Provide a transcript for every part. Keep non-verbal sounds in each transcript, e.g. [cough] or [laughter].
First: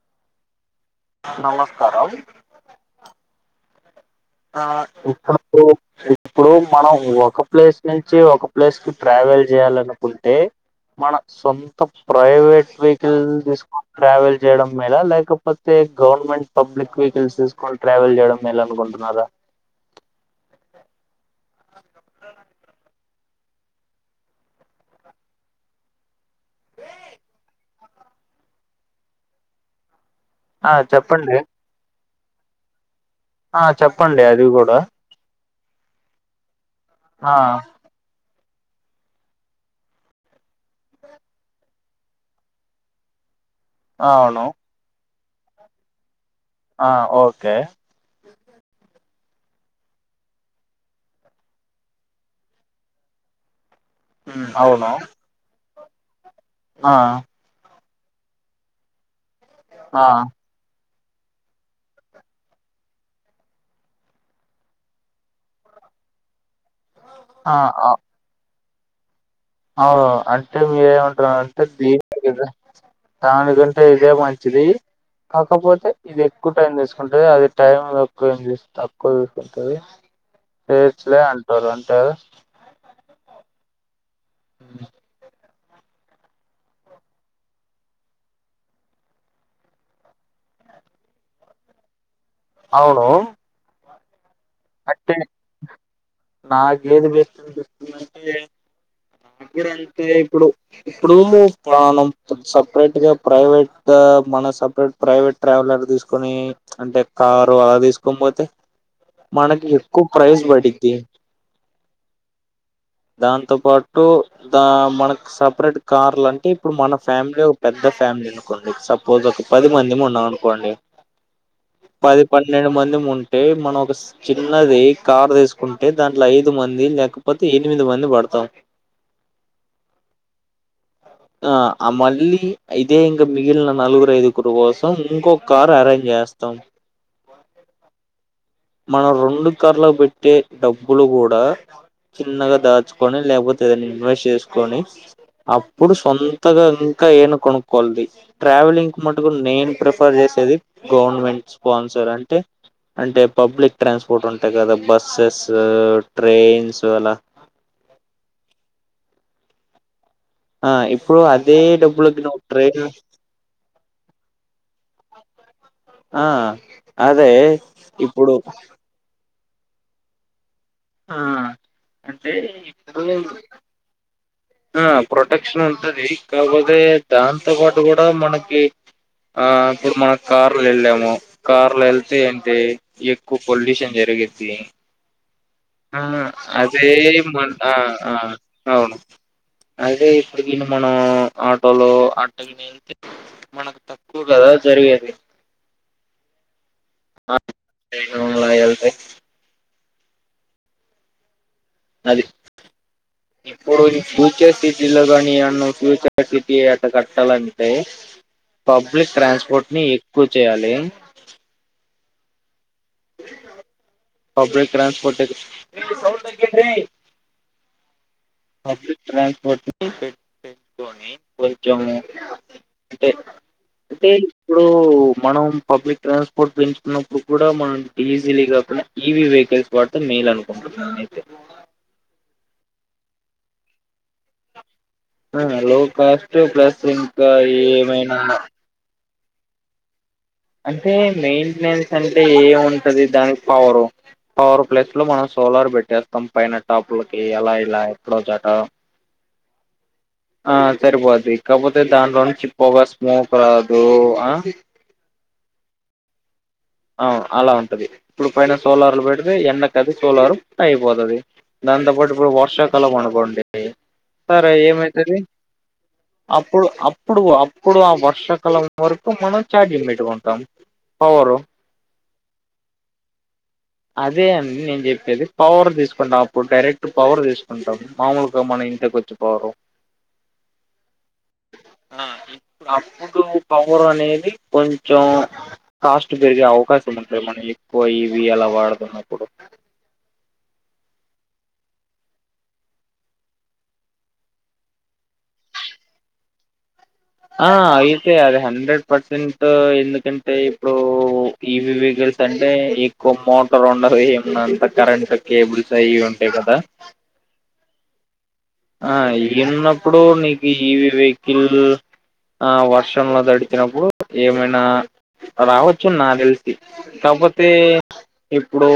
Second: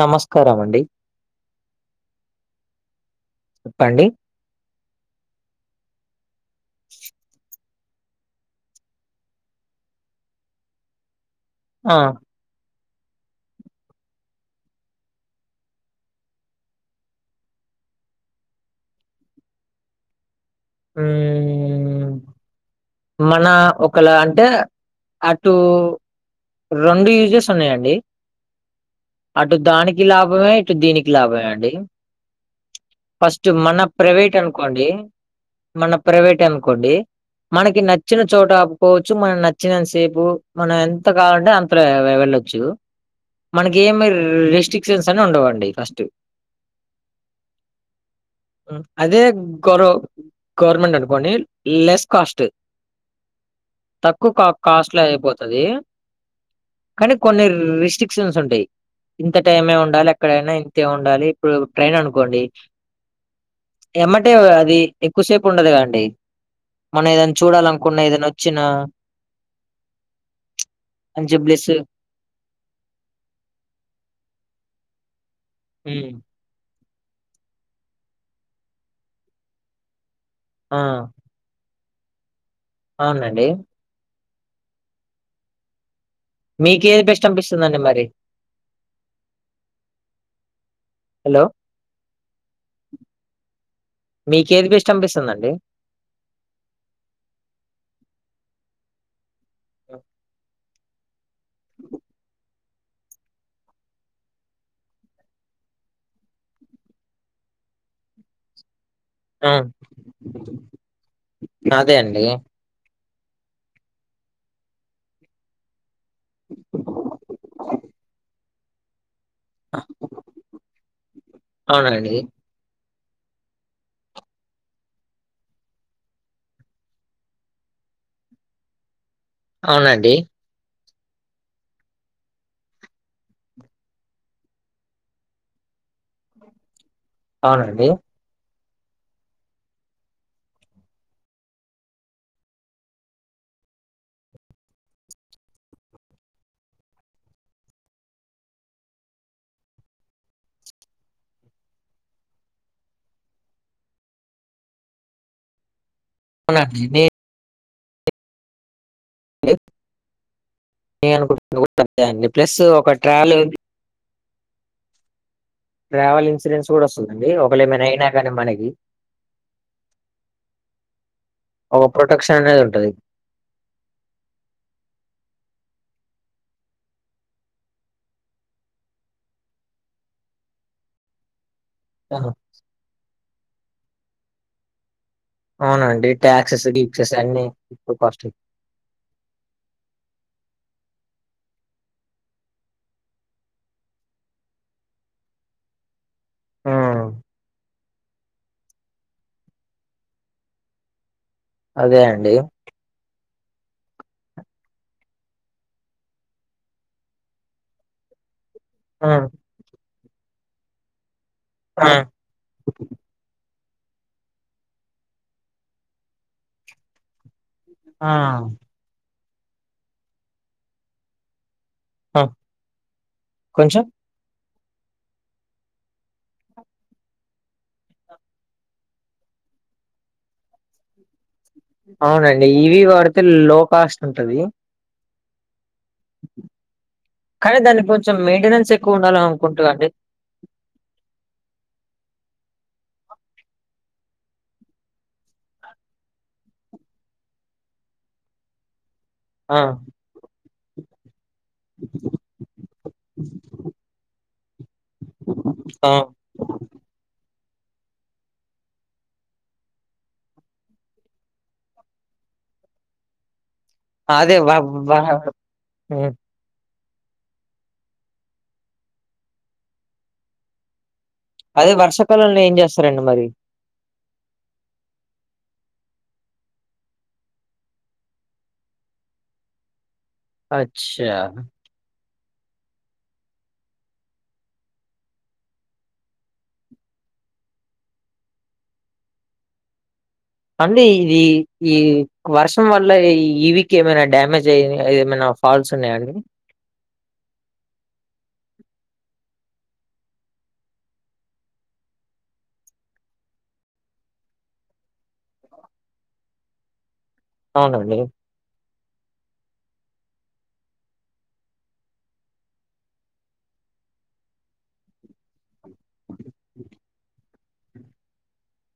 నమస్కారం అండి ఆ నమస్కారం చెప్పండి ఆ ఒక్క ప్రూఫ్ చూపి ఇప్పుడు మనం ఒక ప్లేస్ నుంచి ఒక ప్లేస్ కి ట్రావెల్ చెయ్యాలనుకుంటే మన సొంత ఆ! ప్రైవేట్ వెహి వెకల్ తీసుకొని ట్రావెల్ చేయడం మేల లేకపోతే గవర్నమెంట్ పబ్లిక్ వెహికల్స్ తీసుకు కొని ట్రావెల్ చేయడం మేలనుకుంటున్నార హ్మ్ మన ఒకల అంటే అటూ రెండు యూజెస్ ఉన్నాయండి అటు దానికి లాభమే ఆ ఇటు దీనికి చెప్పండి లాభమే అండి ఫస్ట్ ఆ మన చెప్పండి ప్రైవేట్ అది కూడా అనుకోండి మన ప్రైవేట్ అనుకోండి ఆ మనకి నచ్చి నచ్చిన చోట ఆపుకోవచ్చు మనం నచ్చినంత సేపు మనం ఎంత కావాలంటే అంతలో వెళ్ళొచ్చు మనకి ఎమి అవును రెస్ట్రిక్షన్స్ అని ఉండవండి ఫస్ట్ ఆ ఒకే అదే గోరొ గవర్నమెంట్ అనుకోండి లెస్ కాస్ట్ తక్కువ కా ఉమ్, అవును కాస్ట్ లో అయిపోతది ఆ కానీ కొన్ని రిస్ట్రిక్షన్స్ ఉంటాయి ఇంత టైమే ఆ ఉండాలి ఎక్కడైనా ఉండాలి ఇప్పుడు ట్రైన్ అనుకోండి ఎమ్మటే అది ఎక్కువసేపు ఉండదు కదండి మనం ఏదన్నా ఆ చూడాలనుకున్న ఏదొన్నా వొచ్చిన అవ్ అంటే మంచి మీరేమంటున్నారు అంటే బ్లెస్ ది దానికంటే ఇదే మంచిది కాకపోతే హ్మ్. ఇదే తక్కువ టైం తీసుకుంటాది అది టైం ఎక్కువ ఏం తక్కువ తీసుకుంటది ఆ! చేయచ్చులె అంటారు అంటారు అవునండి [inaudible] మీకేది బెస్ట్ అనిపిస్తుంది అండి మరి హలో అవును మీకేది బెస్ట్ అనిపిస్తుంది అండి నా దగ్గర అంతే ఇప్పుడు ఇప్పుడు పాణం సపరేట్ గా ప్రైవేట్ మన సపరేట్ ప్రైవేట్ ట్రావెలర్ తీసుకొని అంటే కారు అది తీసుకొనిపోతే మనకి ఎక్కువ ప్రైస్ పడిద్దీ నాదే అండి దాంతో పాటు దా మనకు సపరేట్ కార్లు అంటే ఇప్పుడు మన ఫ్యామిలీ ఒక పెద్ద ఫ్యామిలీ అనుకుండి సప్ పది మంది ఉన్నాం అనుకోండి అవునండి. పది ప పన్నెండు మందిము ఉంటే మనం ఒక చిన్నది కార్ తీసుకుంట అంటే దాంట్లో ఐదు మంది లేకపోతే ఎనిమిది మంది పడతామ్ అవునండి ఆ ఆ మల్లి ఇదే ఇంకా మిగిలిన నలుగురు ఐదుగురు కోసం ఇంకొక కారు అరేంజ్ చేస్తాం అవునండి మనం రెండు కార్లకు పెట్టే డబ్బులు కూడా చిన్నగా దాచుకొని లేకపోతే ఏదన్న ఇన్వెస్ట్ చేసుకొని అప్పుడు సొంతగా ఇంకా ఏదైనా కొనుక్కోవాలి పోయి ట్రావెలింగ్ కి మటుకు నేను ప్రిఫర్ చేసేది గవర్నమెంట్ స్పాన్సర్ అంటే అంటే పబ్లిక్ ట్రాన్స్పోర్ట్ ఉంటాయి కదా బస్సెస్ ట్రైన్స్ అవునండి. నేను అలా ఆ ఇప్పుడు అదే డబ్బులకి నువ్వు ట్రైన్ కాల్ ఉంది ఆ ట్రావెల్ ఇన్సూరెన్స్ కూడా వస్తుంది అండి అదే ఒక వేళ ఏమైనా అయినా కానీ ఇప్పుడు మనకి ఆ ఒక అంటే ప్రొటెక్షన్ అనేది ఉంటది. ఇప్పుడు ఆ ప్రొటెక్షన్ ఉంటది కాకపోతే దాంతో పాటు కూడా మనకి ఆ ఇప్పుడు మనం కార్లో వెళ్ళాము కార్లు వె తే ఆహా! వెల్తే ఎక్కువ పొల్యూషన్ జరిగిద్ది ఆ అవునండి టాక్సెస్ అదే గీక్సెస్ మ అన్ని ఆ ఎక్కువ ఆ కాస్ట్ అవును అయితే ఇప్పుడు గిన మనం ఆటోలో అట్ట గిన ఎల్తే మనకు తక్కువ కదా జరిగేది హ్మ్ [inaudible] ఏళ్తే అదే అది అండి ఇప్పుడు నీ ఫ్యూచర్ సిటీలో కానీ అన్న ఫ్యూచర్ సిటీ అట్ట కట్టాలంటే పబ్లిక్ హ్మ్ ట్రాన్స్పోర్ట్ ని ఎక్కువ చెయ్యాలి ఆ పబ్లిక్ ట్రాన్స్పోర్ట్ ఆ పబ్లిక్ ట్రాన్స్పోర్ట్ ని పె పెంచుకొని కొంచమ్ ఆ! అంటే కొంచెం అంటే ఇప్పుడు మనం పబ్లిక్ ట్రాన్స్పోర్ట్ పెంచుకున్నప్పుడు కూడా మన డీజిలి వి కాకుండా ఈవీ వెహికల్స్ వాడితే మేలు అనుకుంటున్నాను అయితే అవునండి ఇవి వాడితే లో కాస్ట్ ఉంటది ఆ లో కాస్ట్ ప్లస్ ఇంకా కానీ దానికి ఏమైనా [unintelligible] ఎక్కువ ఉండాల కుంటు గా అండి అంటే మెయింటెనెన్స్ అంటే ఏము ఉంటది దానికి పవరు పవర్ ప్లస్ లో మనం సోలార్ పెట్టేస్తాం పైన టాప్లకి అలా ఇలా ఎక్కడో ఒకచోట ఆ ఆ సరిపోద్ది కాకపోతే దాంట్లో నుంచి పోగా స్మోక్ రాదు ఆ అవు అ అలా ఉంటది ఇప్పుడు పైన సోలార్లు పెడితే ఎండకు అది సోలారు హీట్ అయిపోతదీ దాంతో పాటు ఇప్పుడు వర్షాకాలం అనుకోండి అదే భ సరే ఏమైతది [inaudible] అప్పుడు అప్పుడు అప్పుడు ఆ వర్షాకాలం వరకు మనం చాట్ జిపిటి వాడుతం అవును అదే వర్షాకాలంలో ఏం చేస్తారండి మరి అదే అండి నేను చెప్పేది పవర్ తీసుకుంటాం అప్పుడు డైరెక్ట్ పవర్ తీసుకుంటాం మామూలుగా మనం ఇంటికి వచ్చాం అచ్చా అ అప్పుడు పవర్ అనేది కొంచెం కాస్ట్ పెరిగే అవకాశం ఉంటుంది మన ఎక్కువ ఇవి అలా వాడుతున్నప్పుడు అండి ఇది ఈ వర్షం వల్ల ఈ వీక్ ఏమైనా డ్యామేజ్ అయ్య ఏమైనా ఫాల్స్ ఉన్నాయండి ఆ అయితే అది హండ్రెడ్ పర్సెంట్ ఎందుకంటే ఇప్పుడు టీవీ వెహికిల్స్ అంటే ఎక్కువ మోటార్ ఉండవి ఏమున్నా అంత కరెంట్ కేబుల్స్ అయి ఉం టయ్ గదా అవునండి ఆ ఇవి ఉన్నప్పుడు నీకు ఈ టీవీ వెహికిల్ ఆ వర్షంలో దడిచినప్పుడు ఏమైనా రావచ్చు నా దెలిసి కాపోతే ఇప్పుడు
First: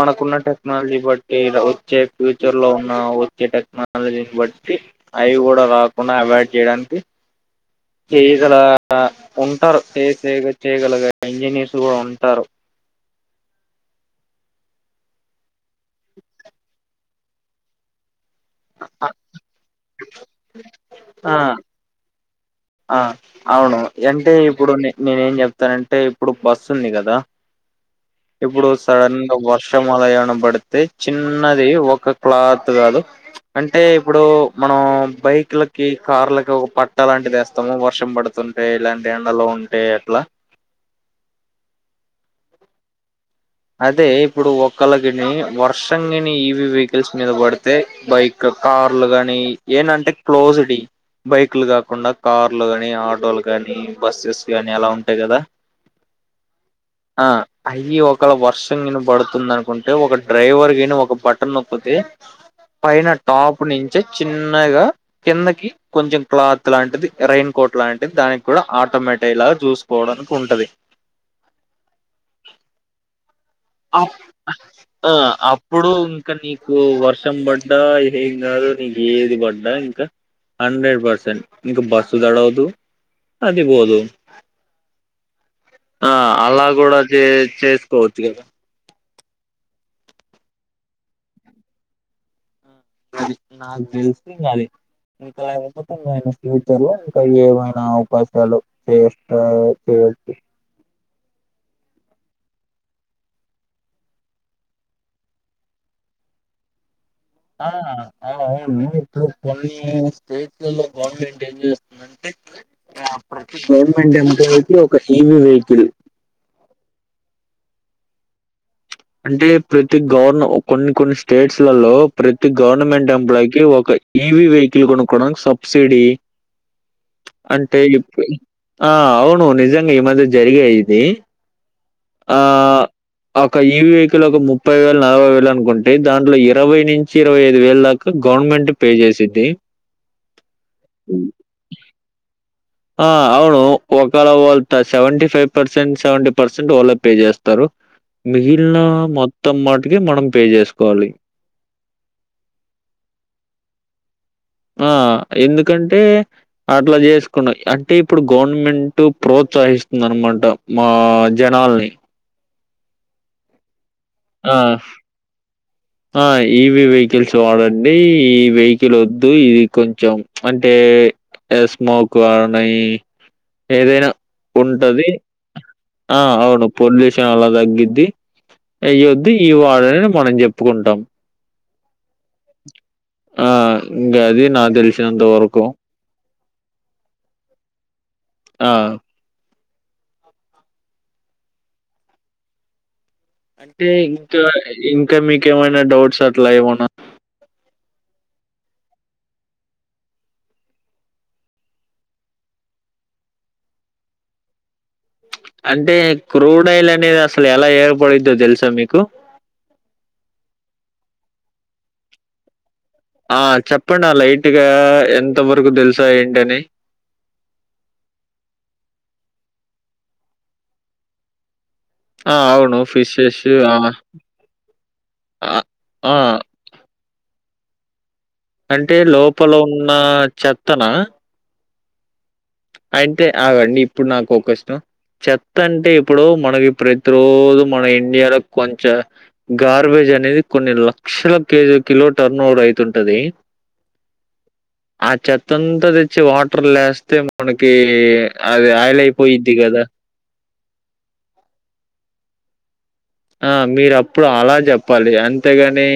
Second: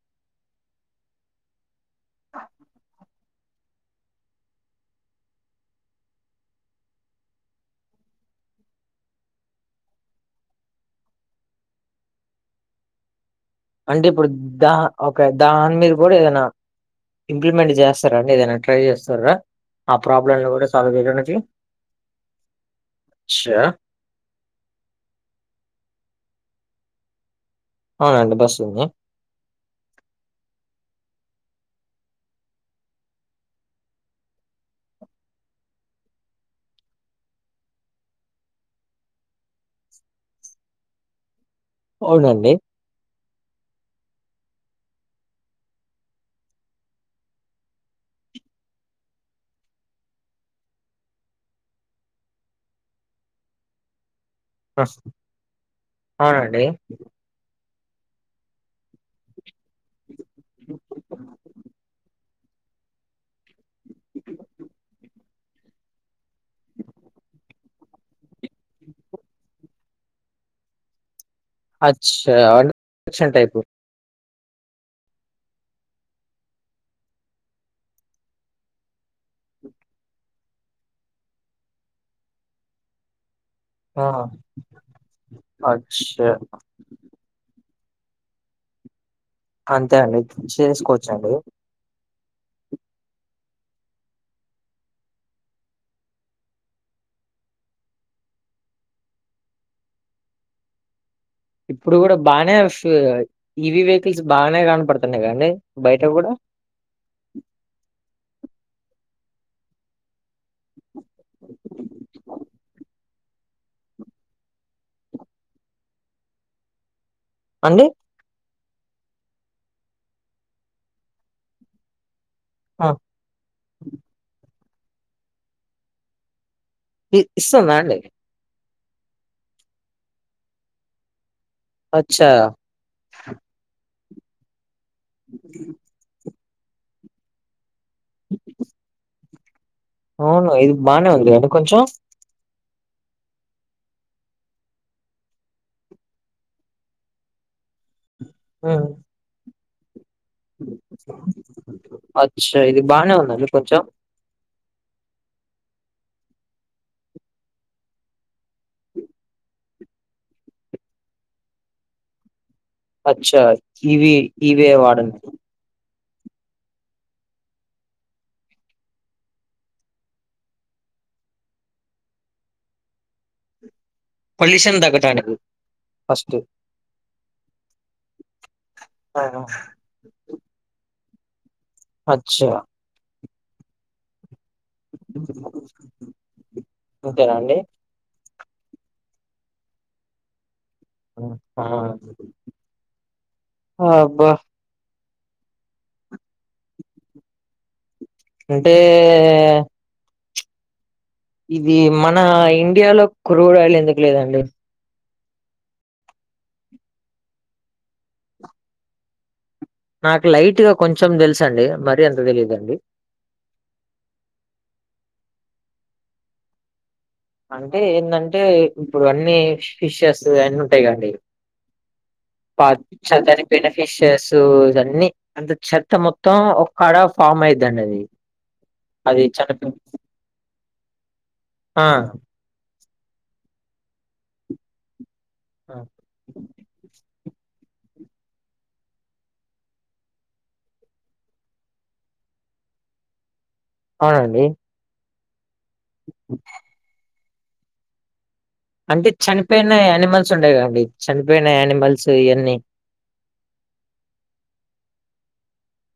మనకున్న టెక్నాలజీ బట్ వచ్చే ఫ్యూచర్ లో ఉన్న వచ్చే టెక్నాల జీని బట్టి అవి కూడా రాకుండా అవాయిడ్ జేయడానికి చేయగల ఉంటారు చేసే చేయగలగే ఇంజనీర్స్ కూడా ఉంటారు అంటే ఇప్పుడు దా ఒక దాని మీద కూడా ఏదన్నా ఇంప్లిమెంట్ జేస్తారండి ఏదైనా ట్రై చేస్తుర్రా ఆ ప్రాబ్లమ్ లో గూడా సాల్వ్ చేయడానికి ఆ ఆ అవును అంటే ఇప్పుడు నేనేం చెప్తానంటే ఇప్పుడు బస్సు ఉంది గదా అవునండి. బస్ ఇప్పుడు ఉంది. సడన్ గా వర్ షం అలా ఏమన్నా బడితే చిన్నది ఒక క్లాత్ గాదు అంటే ఇప్పుడు మనం బైక్ లకి కార్లకి ఒక పట్ట లాంటిది యేస్తాం మొత్తం వర్షం పడుతుంటే ఇలాంటి ఎండలో ఉంటే ఎట్లా అవునండి అదే ఇప్పుడు ఒకళకిని వర్షం గాని ఈవి వెహికల్స్ మీద పడితే బైక్ కార్లు గాని ఏనంటే క్లోజ్ డి బైక్లు గాకుండా కార్లు గాని ఆటోలు కానీ బస్సెస్ కానీ ఎలా ఆహ్, ఉంటాయి గదా అవునండి. ఆ అయి ఒకవేళ వర్షం గిన పడుతుంది అనుకుంటే ఒక డ్రైవర్ గిని ఒక బటన్ నొక్కితే పైన టాప్ నుంచి చిన్నగా కిందకి కొంచెం క్లాత్ లాంటిది రైయిన్ కోట్ లాంటిది దానికి కూడా ఆటోమేటి లాగా చూసుకోవడానికి ఉంటది అచ్చా కుషన్ టైపు ఆ ఆ ఆ అప్పుడు ఇంకా నీకు వర్షం బడ్డా ఏం గాదు నీకు ఏది బడ్డా ఇంకా హండ్రెడ్ పర్సెంట్ నీకు బస్సు తడవదు అదిబోదు ఆ! ఆ అచ్చా! అలా గూడా చేసుకోవచ్చు గదా అంతే అండి చేసుకోవచ్చండి అది నాకు దెలిసి ఇంగ అది ఇంకా అయిపోతున్న ఆయన ఫ్యూచర్ లో ఇంకా ఏవైనా అవకాశాలు చేస్తారో చేబట్టి ఇప్పుడు గూడా బానే వస్తున్నాయ్ ఈవీ వెహికిల్స్ బానే కనపడుతున్నాయి గదండి బయట గూడా ఆ ఆ అవును ఇప్పుడు కొన్ని న్యూస్ స్టేట్లలో గవర్నమెంట్ ఏం చేస్తుందంటే గవర్నమెంట్ ఎంప్లై కి ఒక ఈవీ వెహికిల్ అండి అంటే ప్రతి గవర్న కొన్ని కొన్ని స్టేట్స్లలో ప్రతి ఆ! గవర్నమెంట్ ఎంప్లాయ్ కి ఒక ఏవి వెహికల్ కొనుక్కోడాం సబ్సిడీ ఇ ఇస్తుందా అంటే అండి? ఎప్ ఇ ఆ అవును నిజంగా ఈ మధ్య జరిగే ఇది అచ్చా ఆహ్, ఒక ఇవి వెహికల్ ఒక ముప్పై వేలు నలభై వేలు అనుకుంటే దాంట్లో ఇరవై నుంచి ఇరవై ఐదు వేల్ దాక్ క గవర్నమెంట్ పే చేసిద్ది అవును ఇది బానే ఉంది అండి కొంచెం ఆ అవును ఒకళ వాళ్ళత seventy five percent seventy percent వాల్లే పే చేస్తారు మిగిలిన హ్మ్. మొత్తం మాటికి మనం పే జేసుకోవాలి. అచ్చా ఇది బానే ఉందండి కొంచెం ఆ ఎందుకంటే అట్లా చేసుకున్నా అంటే ఇప్పుడు గవర్నమెంట్ ప్రోత్సహిస్తుంది అనమాట మా జనాల్ని అచ్చ ఈవి ఆ! ఈవి ఎ వాడండి ఆ ఈవి వెహికల్స్ వాడండి ఈ వెహికల్ ఓద్దు ఇది కొంచెం అంటే ఏ స్మోక్ గాని ఏదైనా పొల్యూషన్ ఉంటది. తగ్గడానికి ఆ అవును పొల్యూషన్ అలా తగ్గిద్ది అయ్యొద్ది ఈవాడన మనం చెప్ ఓప్పుకుంటాం అచ్చా ఆ ఇంకా అది నాది అంతేనా అండి ఆ ఉ ఊ అంటే ఇంకా ఇంకా మీకేమైనా డౌట్స్ అట్లా ఏవనా అంటే ఇది మన ఇండియాలో క్రూడ్ ఆయిల్ ఎందుకు లేదండి అంటే క్రూడ్ ఆయిల్ అనేది అసలు ఎలా ఏర్పడిద్దో తెలుసా మీకు నాక్ లైట్ గా కొంచెం తెలుస్ అండి మరి అంతా తెలీదుండి ఆ చెప్పండి ఆ లైట్గా ఎంత వరకు తెలుసా ఏంటని అంటే ఏంటంటే ఇప్పుడు అన్నీ ఫిషెస్ అన్ని ఉంటాయిగా అండి ఆ పా అవును చ ఫిషెస్ దాని ఆ బెండకాయ్ శసు అని అంటే ఆ చెత్త ఆ! మొత్తం ఓ కడా ఫామ్ అయిద్దండి అది అంటే అది లోపల చనిపో ఉన్న చెత్తన ఆ అంటే అగండి ఇప్పుడు నాకు ఒకష్టం చెత్త అంటే ఇప్పుడు మన విపరీత్ తోజు మన ఇండియాలో కొంచ గార్బేజ్ అనేది కొన్ని లక్షల కేజీ కిలో టర్న్ ఓవర్ అవుతుంటది అవునండి ఆ చెత్త అంతా తెచ్చి వాటర్ లేస్తే మనకి అది ఆయిలైపోయిది కదా సు ఉంటయి కండి చనిపోయిన యానిమల్స్ ఇయన్నీ ఆ మీరు అప్పుడు అలా చెప్పాలి అంతేగాని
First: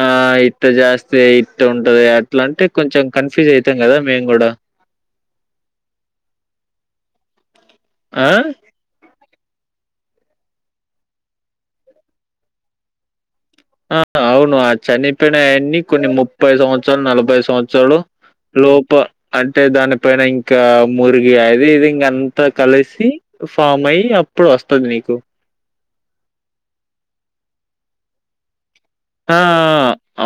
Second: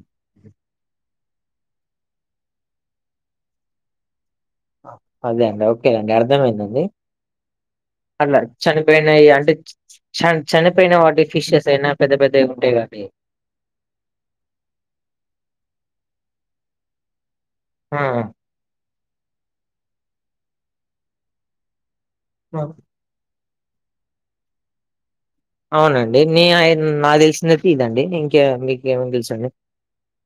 ఆ ఇ ఇట్ట జాస్తే ఇట్ ఉంటది అట్లా అంటే కొంచెం కన్ఫ్యూజ్ అయితాం కదా మేం గూడా అదే అండి ఓకే అండి అర్థమైందండి ఆ అట్లా చని పోయినాయి అంటే చ చనిపోయిన వాటి ఫిషెస్ అయినా పెద్ద పెద్దయి ఉంటయి కదండి ఆ అవును ఆ చనిపోయినాయన్నీ కొన్ని ముప్పై సంవత్సరాలు నలభై సంవత్సరాలు ఆ! లోప అంటే దానిపైన ఇంకా మురిగి అది ఇది ఇంక అంత కలేసి ఫామ్ అయి అప్పుడు వస్తది నీకు అవునండి మీ ఆయ నా తెలిసినది ఇదండి ఇంకే మీకేమన ఆ తెలుసుంటే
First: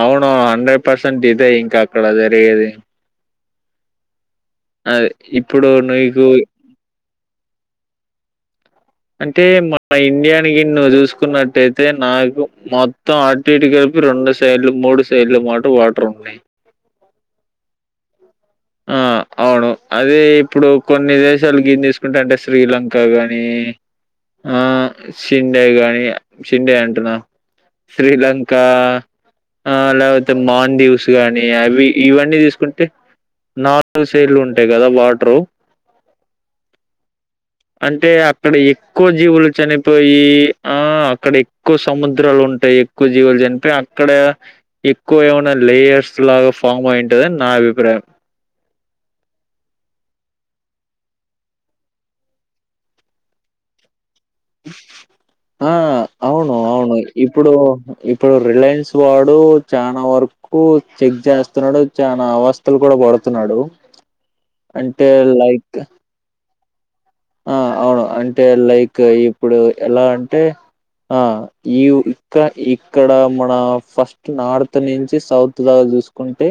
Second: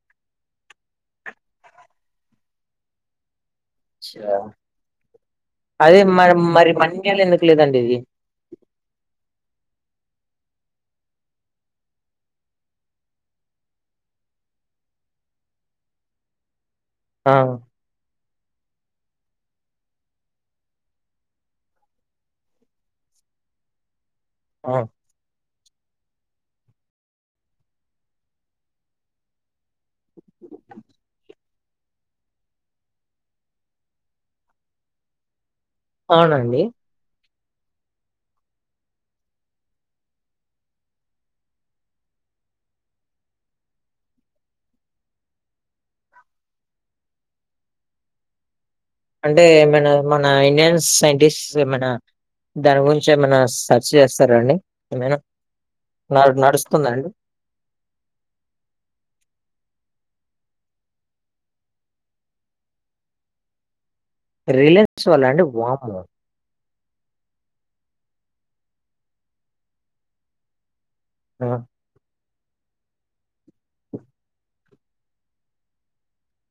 అవును హండ్రెడ్ పర్సెంట్ ఇదే ఇంక అక్కడ జరిగేది చ్చ అది ఇప్పుడు అదే నీకు మరి మరి మన్నియాలు ఎందుకు లేదండి ఇది అంటే మాన ఇండియాని గిని నువ్వు చూసుకున్నట్టయితే నాకు మొత్తం టి కలిపి రెండు సైడ్లు మూడు సైడ్లు మాట వాటర్ ఉన్నాయి ఆ ఆ అవును అదే ఇప్పుడు కొన్ని దేశాలు గిని తీసుకుంటె అంటే శ్రీలంక గాని ఆ షిండే గాని షిండే అంటున్నా శ్రీలంకా ఆ లేకపోతే మాన్ దీవస్ గాని అవి ఇవన్నీ తీసుకుంటే నాలుగు సైడ్లు ఉంటాయి కదా వాటరు అవునండి అంటే అక్కడ ఎక్కువ జీవులు చనిపోయి ఆ అక్కడ ఎక్కువ సముద్రాలు ఉంటయి ఎక్కువ జీవులు చనిపోయి అక్కడ ఎక్కువ ఏమన్న లేయర్స్ లాగా ఫామ్ అయింటదని నా అభిప్రాయం అంటే ఏమైనా మన ఇండియన్ సైంటిస్ట్ ఏమైనా దాని గురించి ఏమైనా స ర్చ్ చేస్తారాండి ఏమేనా ఆ న అవును నడుస్తుందా అవును అండి ఇప్పుడు ఇప్పుడు రిలయన్స్ వాడు చానా వరకు కు చెక్ చేస్తన్నాడు చానా అవస్థలు కూడా పడుతున్నాడు రిలయన్స్ అంటే వాళ్ళ అండి లైక్ వామ్మో ఆ అవును అంటే లైక్ ఇప్పుడు ఎలా అంటే ఆ ఈ ఇక్క ఇక్కడ మన ఫస్ట్ నార్త్ నుంచి సౌత్ దాక చూసుకుంటే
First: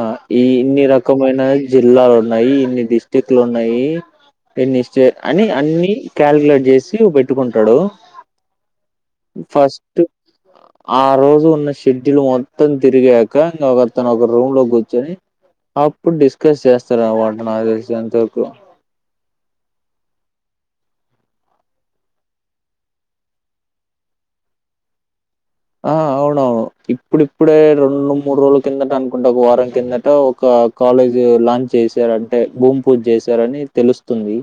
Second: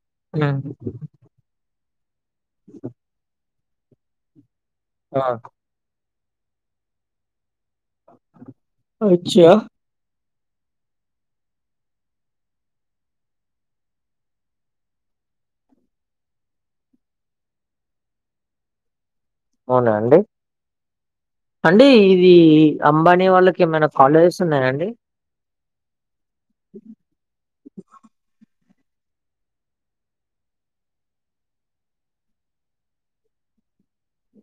ఆ ఈ హ్మ్. ఇన్ని రకమైన జిల్లాలు ఉన్నాయి ఇన్ని డిస్టిక్లు ఉన్నాయి పెన్నిస్తే ఆ! అని అన్ని క్యాలుక్యులేట్ చేసి పెట్టుకుంటడు అచ్చా! ఫస్ట్ ఆ రోజు ఉన్న షెడ్యూల్ మొత్తం తిరిగాక ఇంకో కతను ఒక రూమ్ లో కూర్చొని అప్పుడు డిస్కస్ చేస్తారనమాట నాకు తెలిసి అంత వరకు అవునా అండి అండి ఇది అంబానీ వాళ్ళకి ఏమైనా కాలేజెస్ ఉన్నాయా అండి ఆ అవునవును ఇప్పుడిప్పుడే రెండు మూడు రోజులు కిందట అనుకుంట ఒక వారం కిందట ఒక కాలేజ్ లాంచ్ చేశారంటే భూమి పూజ చేశారని తెలుస్తుంది